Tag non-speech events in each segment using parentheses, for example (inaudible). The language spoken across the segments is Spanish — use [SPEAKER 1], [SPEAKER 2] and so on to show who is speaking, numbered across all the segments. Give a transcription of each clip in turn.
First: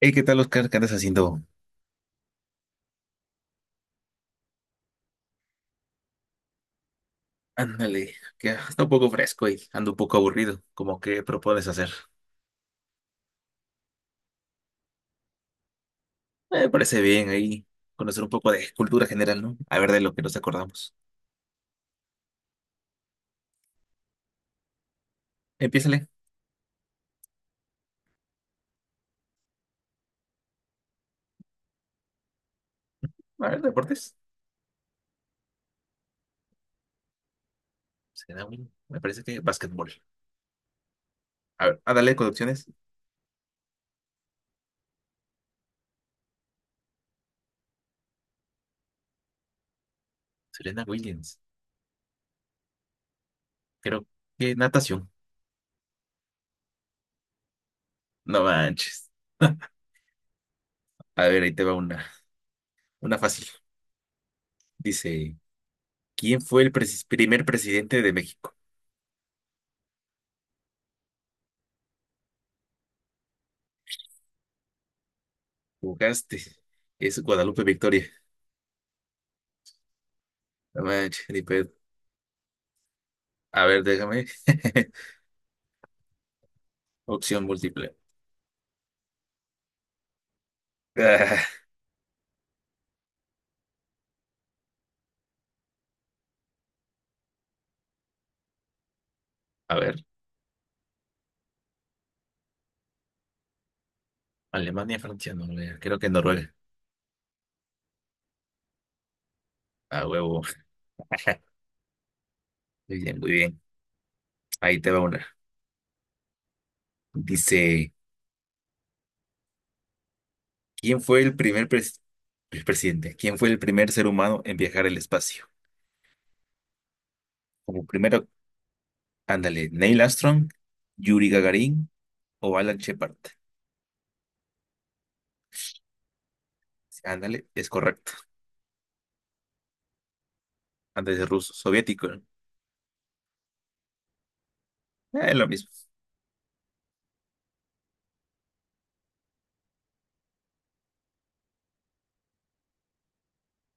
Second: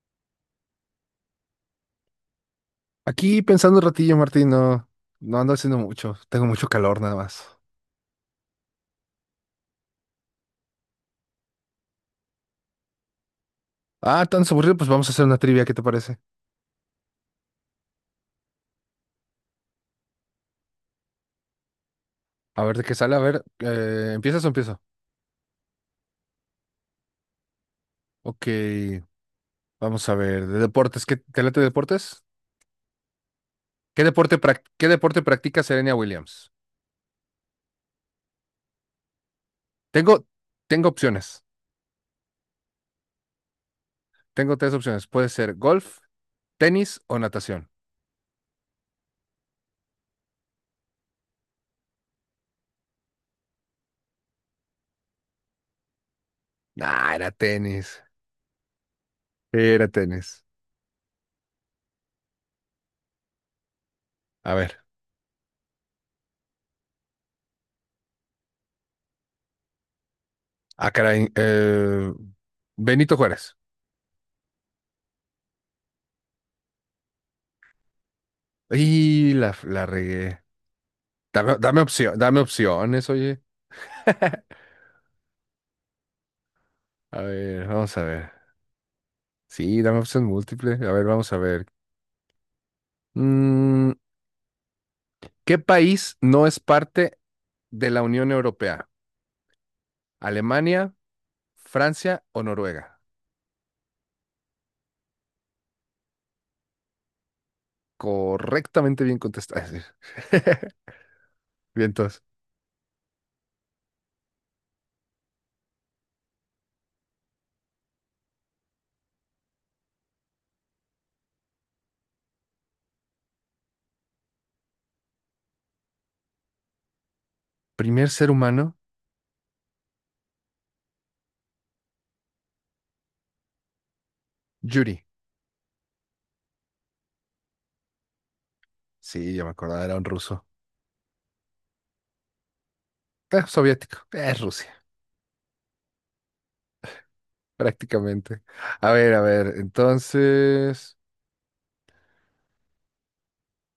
[SPEAKER 1] Hey, ¿qué tal, Oscar? ¿Qué andas haciendo?
[SPEAKER 2] Aquí pensando un ratillo, Martín, no ando haciendo mucho. Tengo mucho calor nada más.
[SPEAKER 1] Ándale, que está un poco fresco y ando un poco aburrido. ¿Cómo que propones hacer?
[SPEAKER 2] Ah, tan aburrido, pues vamos a hacer una trivia, ¿qué te parece?
[SPEAKER 1] Me parece bien ahí conocer un poco de cultura general, ¿no? A ver de lo que nos acordamos.
[SPEAKER 2] A ver de qué sale, a ver, ¿empiezas o empiezo?
[SPEAKER 1] Empiézale.
[SPEAKER 2] Ok, vamos a ver, de deportes, ¿qué te late deportes?
[SPEAKER 1] A ver,
[SPEAKER 2] ¿Qué
[SPEAKER 1] deportes.
[SPEAKER 2] deporte practica Serena Williams?
[SPEAKER 1] Serena Williams. Me parece que básquetbol.
[SPEAKER 2] Tengo, tengo opciones,
[SPEAKER 1] A ver, a darle con opciones.
[SPEAKER 2] tengo tres opciones. Puede ser golf, tenis o natación.
[SPEAKER 1] Serena Williams. Creo que natación.
[SPEAKER 2] Ah, era tenis,
[SPEAKER 1] No manches.
[SPEAKER 2] era tenis.
[SPEAKER 1] A ver, ahí te va una fácil.
[SPEAKER 2] A ver,
[SPEAKER 1] Dice, ¿quién fue el presi- ¿primer presidente de México?
[SPEAKER 2] ah, caray, Benito Juárez.
[SPEAKER 1] Jugaste. Es Guadalupe Victoria.
[SPEAKER 2] Y la regué.
[SPEAKER 1] No
[SPEAKER 2] Dame,
[SPEAKER 1] manches.
[SPEAKER 2] dame opción, dame opciones, oye.
[SPEAKER 1] A ver, déjame.
[SPEAKER 2] (laughs)
[SPEAKER 1] (laughs)
[SPEAKER 2] A
[SPEAKER 1] Opción
[SPEAKER 2] ver,
[SPEAKER 1] múltiple.
[SPEAKER 2] vamos a ver. Sí, dame opción múltiple. A ver, vamos a
[SPEAKER 1] Ah,
[SPEAKER 2] ver. Mm, ¿Qué país no es parte de la Unión Europea?
[SPEAKER 1] A ver,
[SPEAKER 2] ¿Alemania, Francia o Noruega?
[SPEAKER 1] Alemania, Francia, Noruega. Creo que Noruega.
[SPEAKER 2] Correctamente bien contestada.
[SPEAKER 1] A huevo. (laughs)
[SPEAKER 2] (laughs) Bien, entonces.
[SPEAKER 1] Muy bien, muy bien. Ahí te va una. Dice, ¿quién fue el primer pres- ¿el presidente? ¿Quién fue el primer ser humano en viajar al espacio? Como
[SPEAKER 2] Primer
[SPEAKER 1] primero,
[SPEAKER 2] ser humano,
[SPEAKER 1] ándale, ¿Neil Armstrong, Yuri Gagarin o Alan Shepard?
[SPEAKER 2] Yuri.
[SPEAKER 1] Ándale, es correcto.
[SPEAKER 2] Sí, ya me acordaba, era un ruso.
[SPEAKER 1] Antes de ruso, soviético, ¿no?
[SPEAKER 2] Soviético. Es Rusia,
[SPEAKER 1] Es lo mismo.
[SPEAKER 2] prácticamente. A ver, entonces.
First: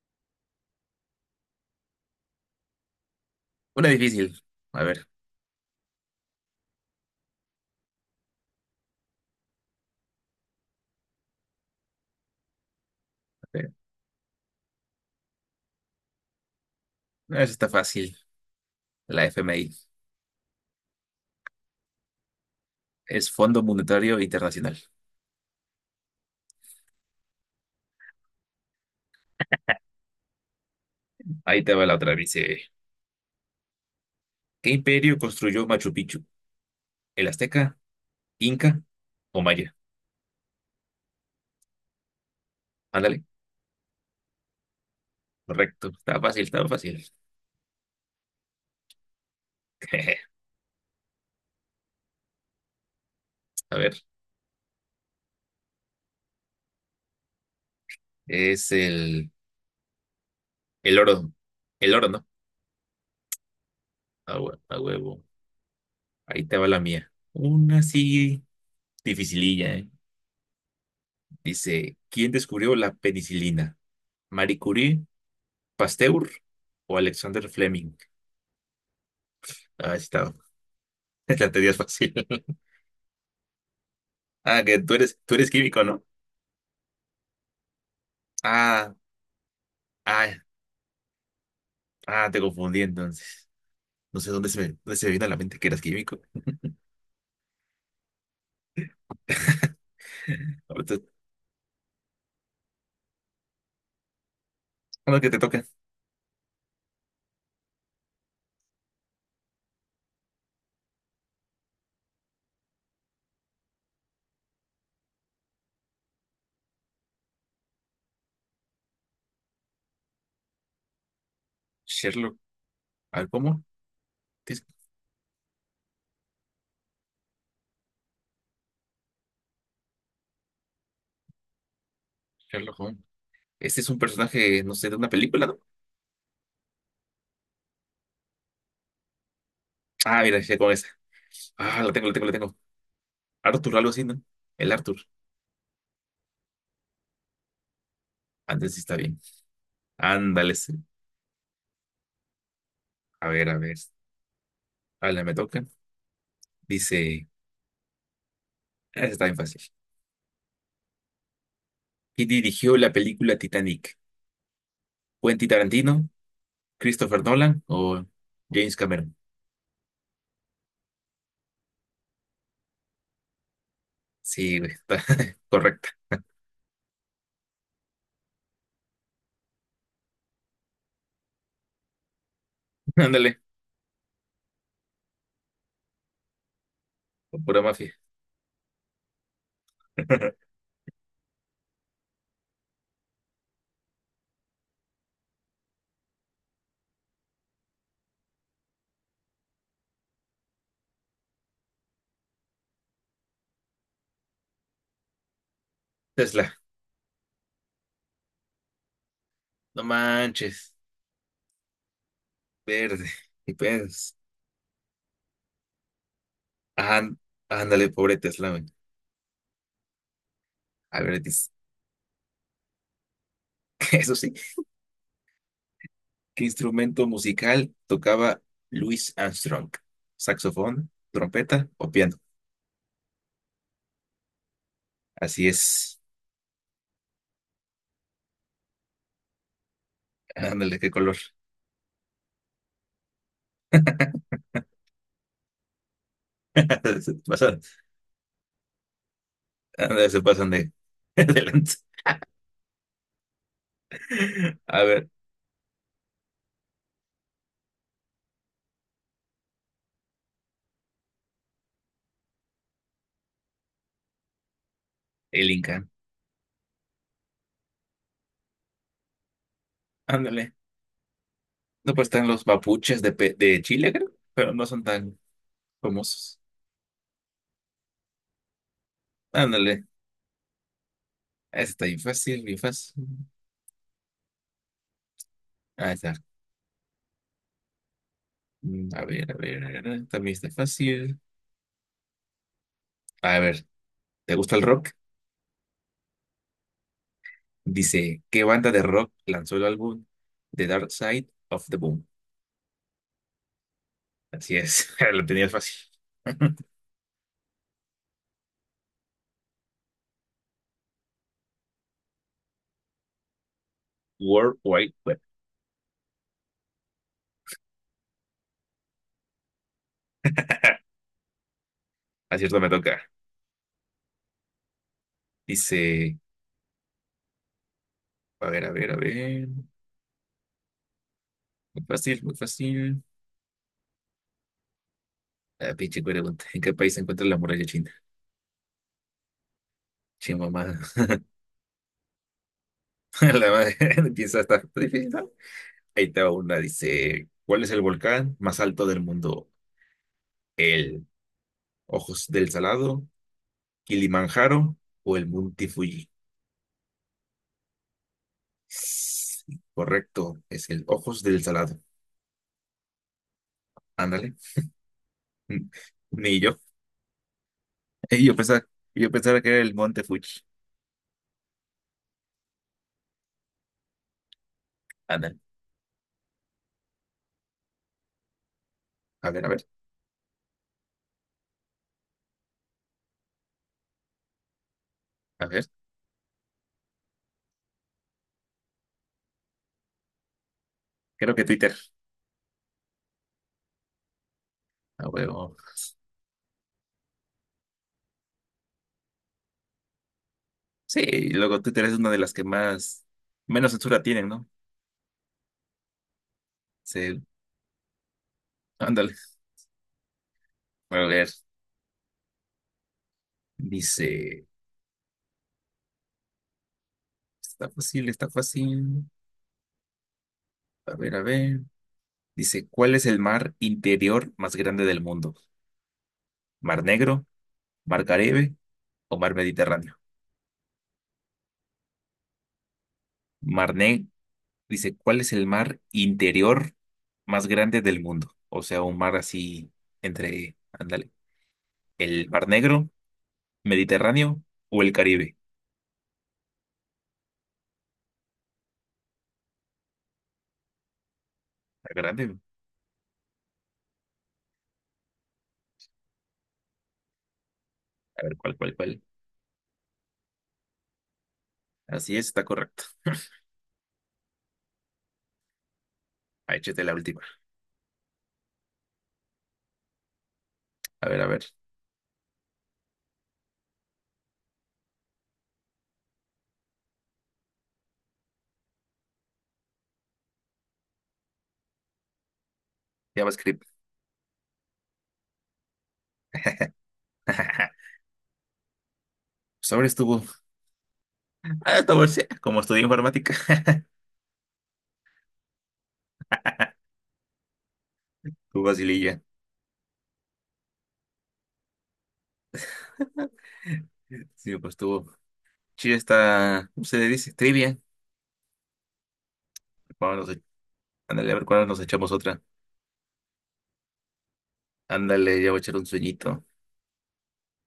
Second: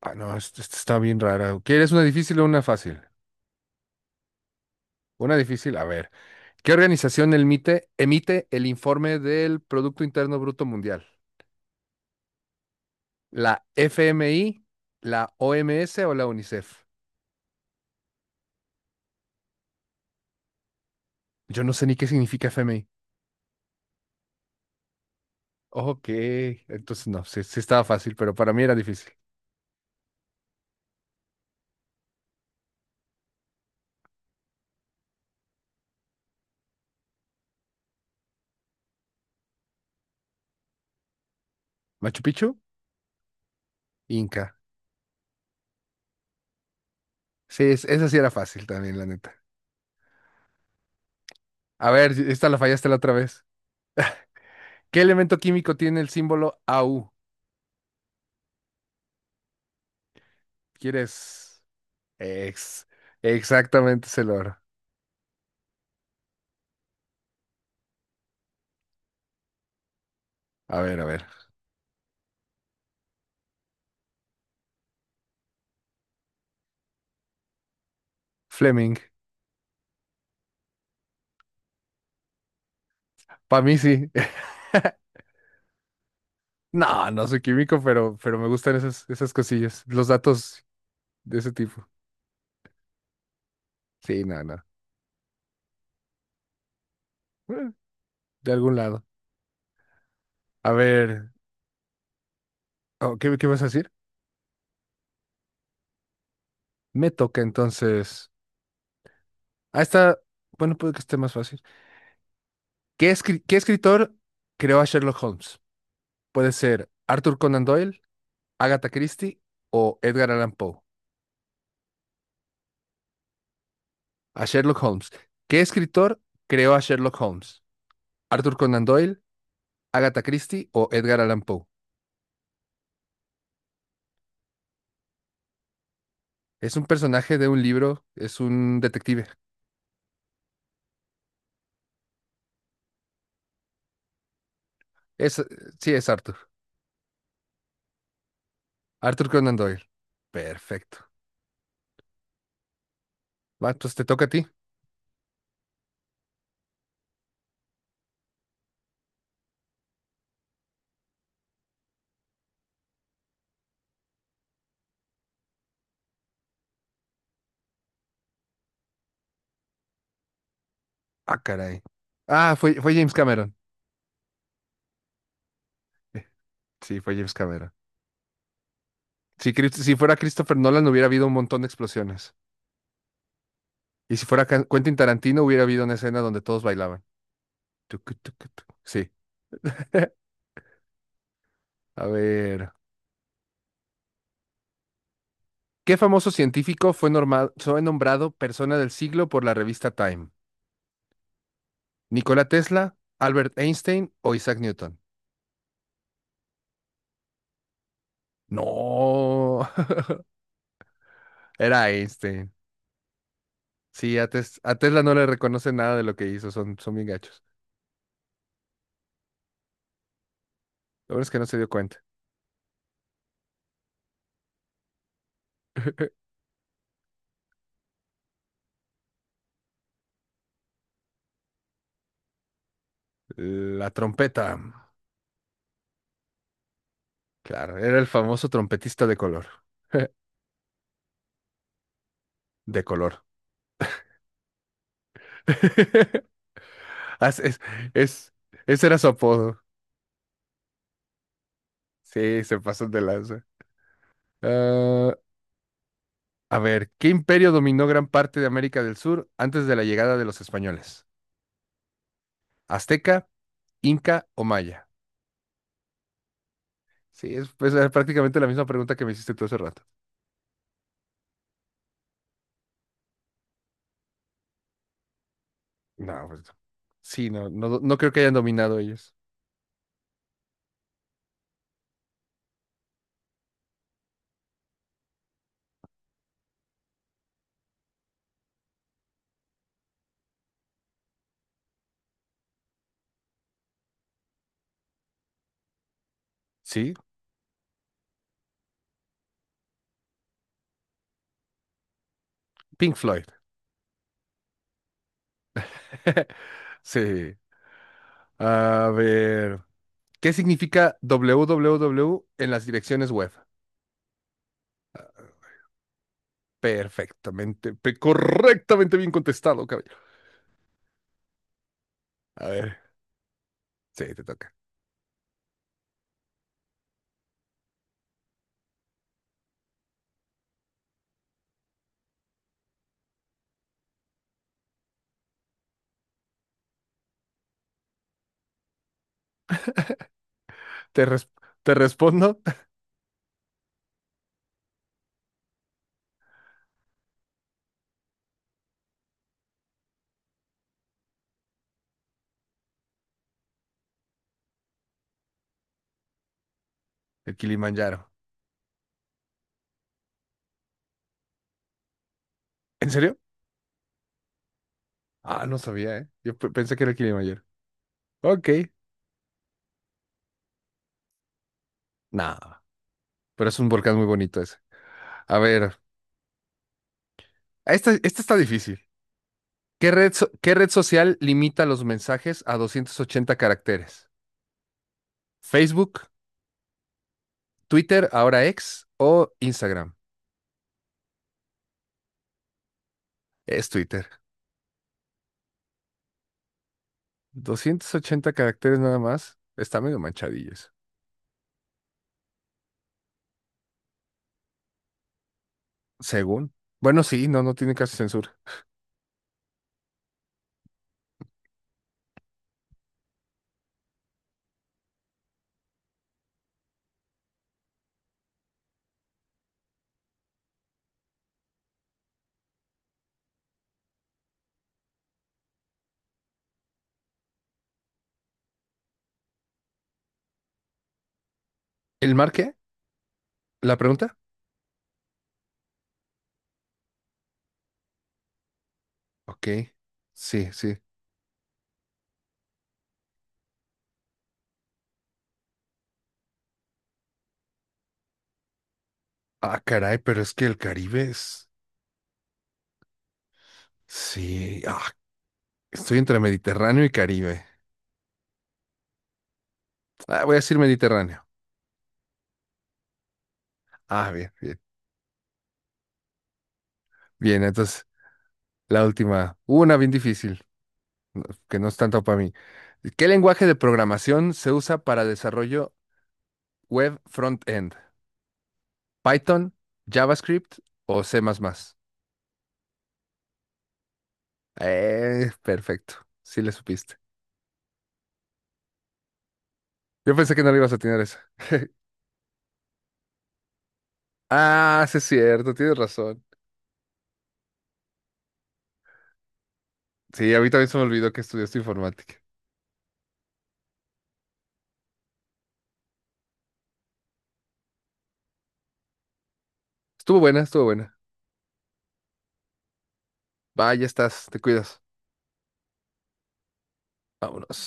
[SPEAKER 2] Ah, no, esta está bien rara. ¿Quieres una difícil o una fácil?
[SPEAKER 1] Una difícil. A ver,
[SPEAKER 2] Una difícil, a ver. ¿Qué organización emite el informe del Producto Interno Bruto Mundial? ¿La
[SPEAKER 1] eh,
[SPEAKER 2] FMI, la OMS o la UNICEF?
[SPEAKER 1] no, esa está fácil. La FMI.
[SPEAKER 2] Yo no sé ni qué significa FMI.
[SPEAKER 1] Es Fondo Monetario Internacional.
[SPEAKER 2] Ok, entonces no, sí, sí estaba fácil, pero para mí era difícil.
[SPEAKER 1] Ahí te va la otra. Dice, ¿qué imperio construyó Machu Picchu? ¿El Azteca, Inca o Maya?
[SPEAKER 2] ¿Machu Picchu?
[SPEAKER 1] Ándale,
[SPEAKER 2] Inca.
[SPEAKER 1] correcto. Estaba fácil, estaba fácil.
[SPEAKER 2] Sí, esa sí era fácil también, la neta.
[SPEAKER 1] (laughs)
[SPEAKER 2] A ver, si, esta la fallaste la otra vez.
[SPEAKER 1] A ver,
[SPEAKER 2] ¿Qué elemento químico tiene el símbolo AU?
[SPEAKER 1] es el, el oro.
[SPEAKER 2] ¿Quieres?
[SPEAKER 1] El oro, ¿no?
[SPEAKER 2] Ex. Exactamente, es el oro.
[SPEAKER 1] A huevo. Ahí te va la mía. Una así dificililla, ¿eh?
[SPEAKER 2] A ver, a ver.
[SPEAKER 1] Dice, ¿quién descubrió la penicilina? ¿Marie Curie, Pasteur o Alexander Fleming?
[SPEAKER 2] Fleming.
[SPEAKER 1] Ah, está. (laughs) La teoría es fácil. (laughs)
[SPEAKER 2] Para mí sí.
[SPEAKER 1] Ah, que
[SPEAKER 2] (laughs)
[SPEAKER 1] tú eres químico, ¿no?
[SPEAKER 2] No, no soy químico, pero me gustan
[SPEAKER 1] Ah,
[SPEAKER 2] esas cosillas, los
[SPEAKER 1] ah,
[SPEAKER 2] datos de ese tipo.
[SPEAKER 1] Ah, te confundí entonces. No
[SPEAKER 2] Sí,
[SPEAKER 1] sé
[SPEAKER 2] no, no.
[SPEAKER 1] dónde se me vino a la mente que eras químico.
[SPEAKER 2] Bueno, de algún lado.
[SPEAKER 1] (laughs)
[SPEAKER 2] A
[SPEAKER 1] Ahorita,
[SPEAKER 2] ver, oh, ¿qué vas a decir?
[SPEAKER 1] a lo que te toca.
[SPEAKER 2] Me toca entonces. Ah, está. Bueno, puede que esté más fácil. ¿Qué escritor creó a Sherlock Holmes? Puede ser Arthur Conan Doyle, Agatha Christie o Edgar Allan Poe.
[SPEAKER 1] Sherlock. A ver, ¿cómo?
[SPEAKER 2] A
[SPEAKER 1] ¿Qué es
[SPEAKER 2] Sherlock Holmes. ¿Qué escritor creó a Sherlock Holmes? ¿Arthur Conan Doyle, Agatha Christie o Edgar Allan Poe?
[SPEAKER 1] Sherlock Holmes? Este es un personaje, no sé, de una película, ¿no?
[SPEAKER 2] Es un personaje de un libro, es un detective.
[SPEAKER 1] Ah, mira, ya con esa. Ah, lo tengo. Arthur, algo así, ¿no? El Arthur.
[SPEAKER 2] Es, sí, es Arthur.
[SPEAKER 1] Antes sí está bien.
[SPEAKER 2] Arthur Conan Doyle.
[SPEAKER 1] Ándale, sí.
[SPEAKER 2] Perfecto.
[SPEAKER 1] A ver, a
[SPEAKER 2] Va,
[SPEAKER 1] ver.
[SPEAKER 2] entonces te toca a ti.
[SPEAKER 1] Ahora me toca. Dice, ah, esa está bien fácil. ¿Quién dirigió la película Titanic? ¿Quentin Tarantino, Christopher Nolan o James Cameron?
[SPEAKER 2] Ah, caray. Ah, fue James Cameron.
[SPEAKER 1] Sí, güey, está (laughs) correcta.
[SPEAKER 2] Eh, Sí, fue James Cameron. Si fuera Christopher Nolan, hubiera habido un montón de explosiones.
[SPEAKER 1] Ándale,
[SPEAKER 2] Y si fuera Quentin Tarantino, hubiera habido una escena donde todos bailaban.
[SPEAKER 1] pura mafia.
[SPEAKER 2] Tucu, tucu, tucu. Sí. (laughs)
[SPEAKER 1] (laughs)
[SPEAKER 2] A ver. ¿Qué famoso científico fue nombrado persona del siglo por la revista Time? ¿Nikola Tesla, Albert Einstein o Isaac Newton?
[SPEAKER 1] Tesla,
[SPEAKER 2] No,
[SPEAKER 1] no manches,
[SPEAKER 2] (laughs) era Einstein.
[SPEAKER 1] verde, y pues,
[SPEAKER 2] Sí, a Tesla no le reconoce nada de lo que hizo, son bien
[SPEAKER 1] ajá,
[SPEAKER 2] gachos.
[SPEAKER 1] ándale, pobre Tesla, güey. A
[SPEAKER 2] Lo
[SPEAKER 1] ver,
[SPEAKER 2] bueno es que no
[SPEAKER 1] dice,
[SPEAKER 2] se dio cuenta.
[SPEAKER 1] (laughs) eso sí,
[SPEAKER 2] (laughs)
[SPEAKER 1] ¿qué instrumento musical tocaba Louis Armstrong? ¿Saxofón, trompeta o piano?
[SPEAKER 2] La trompeta.
[SPEAKER 1] Así es,
[SPEAKER 2] Claro, era el famoso trompetista de color. (laughs)
[SPEAKER 1] ándale, qué color.
[SPEAKER 2] De color. (laughs)
[SPEAKER 1] (laughs) Se
[SPEAKER 2] As- Es,
[SPEAKER 1] pasan,
[SPEAKER 2] es- ese era su apodo.
[SPEAKER 1] ándale, (laughs) adelante.
[SPEAKER 2] Sí, se pasó de lanza.
[SPEAKER 1] A ver,
[SPEAKER 2] Ah, a ver, ¿qué imperio dominó gran parte de América del Sur antes de la llegada de los españoles? ¿Azteca, Inca o Maya?
[SPEAKER 1] el Inca,
[SPEAKER 2] Sí, es pues, era prácticamente la misma pregunta que me hiciste tú hace rato.
[SPEAKER 1] ándale. No, pues están los mapuches de, de Chile, creo, pero no son tan
[SPEAKER 2] No,
[SPEAKER 1] famosos.
[SPEAKER 2] pues, sí, no, no, no creo que hayan dominado ellos.
[SPEAKER 1] Ándale, ese está bien fácil, bien fácil. Ah, está. Mm, a ver, también está fácil. A ver, ¿te gusta el rock?
[SPEAKER 2] Sí,
[SPEAKER 1] Dice, ¿qué banda de rock lanzó el álbum The Dark Side of the Moon?
[SPEAKER 2] Pink Floyd.
[SPEAKER 1] Así es, (laughs) lo tenías fácil.
[SPEAKER 2] (laughs)
[SPEAKER 1] (laughs)
[SPEAKER 2] Sí. A ver, ¿qué significa WWW en las direcciones web?
[SPEAKER 1] World Wide Web.
[SPEAKER 2] Correctamente bien contestado, caballero. A
[SPEAKER 1] Acierto, me
[SPEAKER 2] ver,
[SPEAKER 1] toca.
[SPEAKER 2] sí, te toca.
[SPEAKER 1] Dice, a ver. Muy fácil, muy fácil. La pinche pregunta. ¿En qué país se encuentra la muralla china? Chimamada.
[SPEAKER 2] Te, res- te respondo,
[SPEAKER 1] (laughs) La madre (laughs) empieza a estar difícil, ¿no? Ahí te va una. Dice, ¿cuál es el volcán más alto del mundo? ¿El Ojos del Salado, Kilimanjaro o el Monte Fuji?
[SPEAKER 2] (laughs) el Kilimanjaro.
[SPEAKER 1] Sí, correcto, es el Ojos del Salado.
[SPEAKER 2] ¿En serio?
[SPEAKER 1] Ándale.
[SPEAKER 2] Ah, no
[SPEAKER 1] Mm,
[SPEAKER 2] sabía, ¿eh? Yo
[SPEAKER 1] ni yo.
[SPEAKER 2] pensé que era el Kilimanjaro.
[SPEAKER 1] (laughs) Eh, Yo
[SPEAKER 2] Ok,
[SPEAKER 1] pensaba, yo pensaba que era el Monte Fuji.
[SPEAKER 2] nada, pero es un volcán muy bonito ese.
[SPEAKER 1] Ándale.
[SPEAKER 2] A ver, esta está difícil.
[SPEAKER 1] A ver, a ver,
[SPEAKER 2] ¿Qué red social limita los mensajes a 280 caracteres?
[SPEAKER 1] a ver.
[SPEAKER 2] ¿Facebook, Twitter, ahora X o Instagram?
[SPEAKER 1] Creo que Twitter.
[SPEAKER 2] Es Twitter.
[SPEAKER 1] A huevo.
[SPEAKER 2] 280 caracteres nada más. Está medio manchadillo eso.
[SPEAKER 1] Sí, y luego Twitter es una de menos censura tienen, ¿no?
[SPEAKER 2] Según. Bueno,
[SPEAKER 1] Sí,
[SPEAKER 2] sí, no tiene casi censura.
[SPEAKER 1] ándale. A ver. Dice, está fácil, está fácil. A ver, a ver. Dice, ¿cuál es el mar interior más grande del mundo? ¿Mar Negro, Mar Caribe o mar Mediterráneo?
[SPEAKER 2] ¿El mar qué? ¿La
[SPEAKER 1] Marné
[SPEAKER 2] pregunta?
[SPEAKER 1] dice, ¿cuál es el mar interior más grande del mundo? O sea, un mar
[SPEAKER 2] Ok.
[SPEAKER 1] así
[SPEAKER 2] Sí, sí.
[SPEAKER 1] ándale, ¿el Mar Negro, Mediterráneo o el Caribe?
[SPEAKER 2] Ah, caray, pero es que el Caribe es.
[SPEAKER 1] Está grande, ¿no?
[SPEAKER 2] Sí, ah, estoy entre Mediterráneo y Caribe.
[SPEAKER 1] A ver, ¿cuál?
[SPEAKER 2] Ah, voy a decir Mediterráneo.
[SPEAKER 1] Así es, está correcto.
[SPEAKER 2] Ah, bien, bien.
[SPEAKER 1] Ah, échate la última.
[SPEAKER 2] Bien, entonces la última, una bien difícil,
[SPEAKER 1] A ver, a ver.
[SPEAKER 2] que no es tanto para mí. ¿Qué lenguaje de programación se usa para desarrollo web front-end? ¿Python, JavaScript o C++?
[SPEAKER 1] JavaScript.
[SPEAKER 2] Perfecto, sí le supiste.
[SPEAKER 1] (laughs) Sobre
[SPEAKER 2] Yo
[SPEAKER 1] estuvo.
[SPEAKER 2] pensé que no le ibas a tener esa.
[SPEAKER 1] Ah, estuvo, sí, como estudié informática. (laughs)
[SPEAKER 2] Ah, sí es cierto, tienes razón.
[SPEAKER 1] Tu facililla.
[SPEAKER 2] Sí, a mí también se me olvidó que estudiaste informática.
[SPEAKER 1] Sí, pues estuvo. Chile está, ¿cómo se le dice? Trivia.
[SPEAKER 2] Estuvo
[SPEAKER 1] Vámonos,
[SPEAKER 2] buena, estuvo buena.
[SPEAKER 1] ándale, a ver cuándo nos echamos otra.
[SPEAKER 2] Va, ya estás, te cuidas.
[SPEAKER 1] Ándale, ya voy a echar un sueñito.
[SPEAKER 2] Vámonos.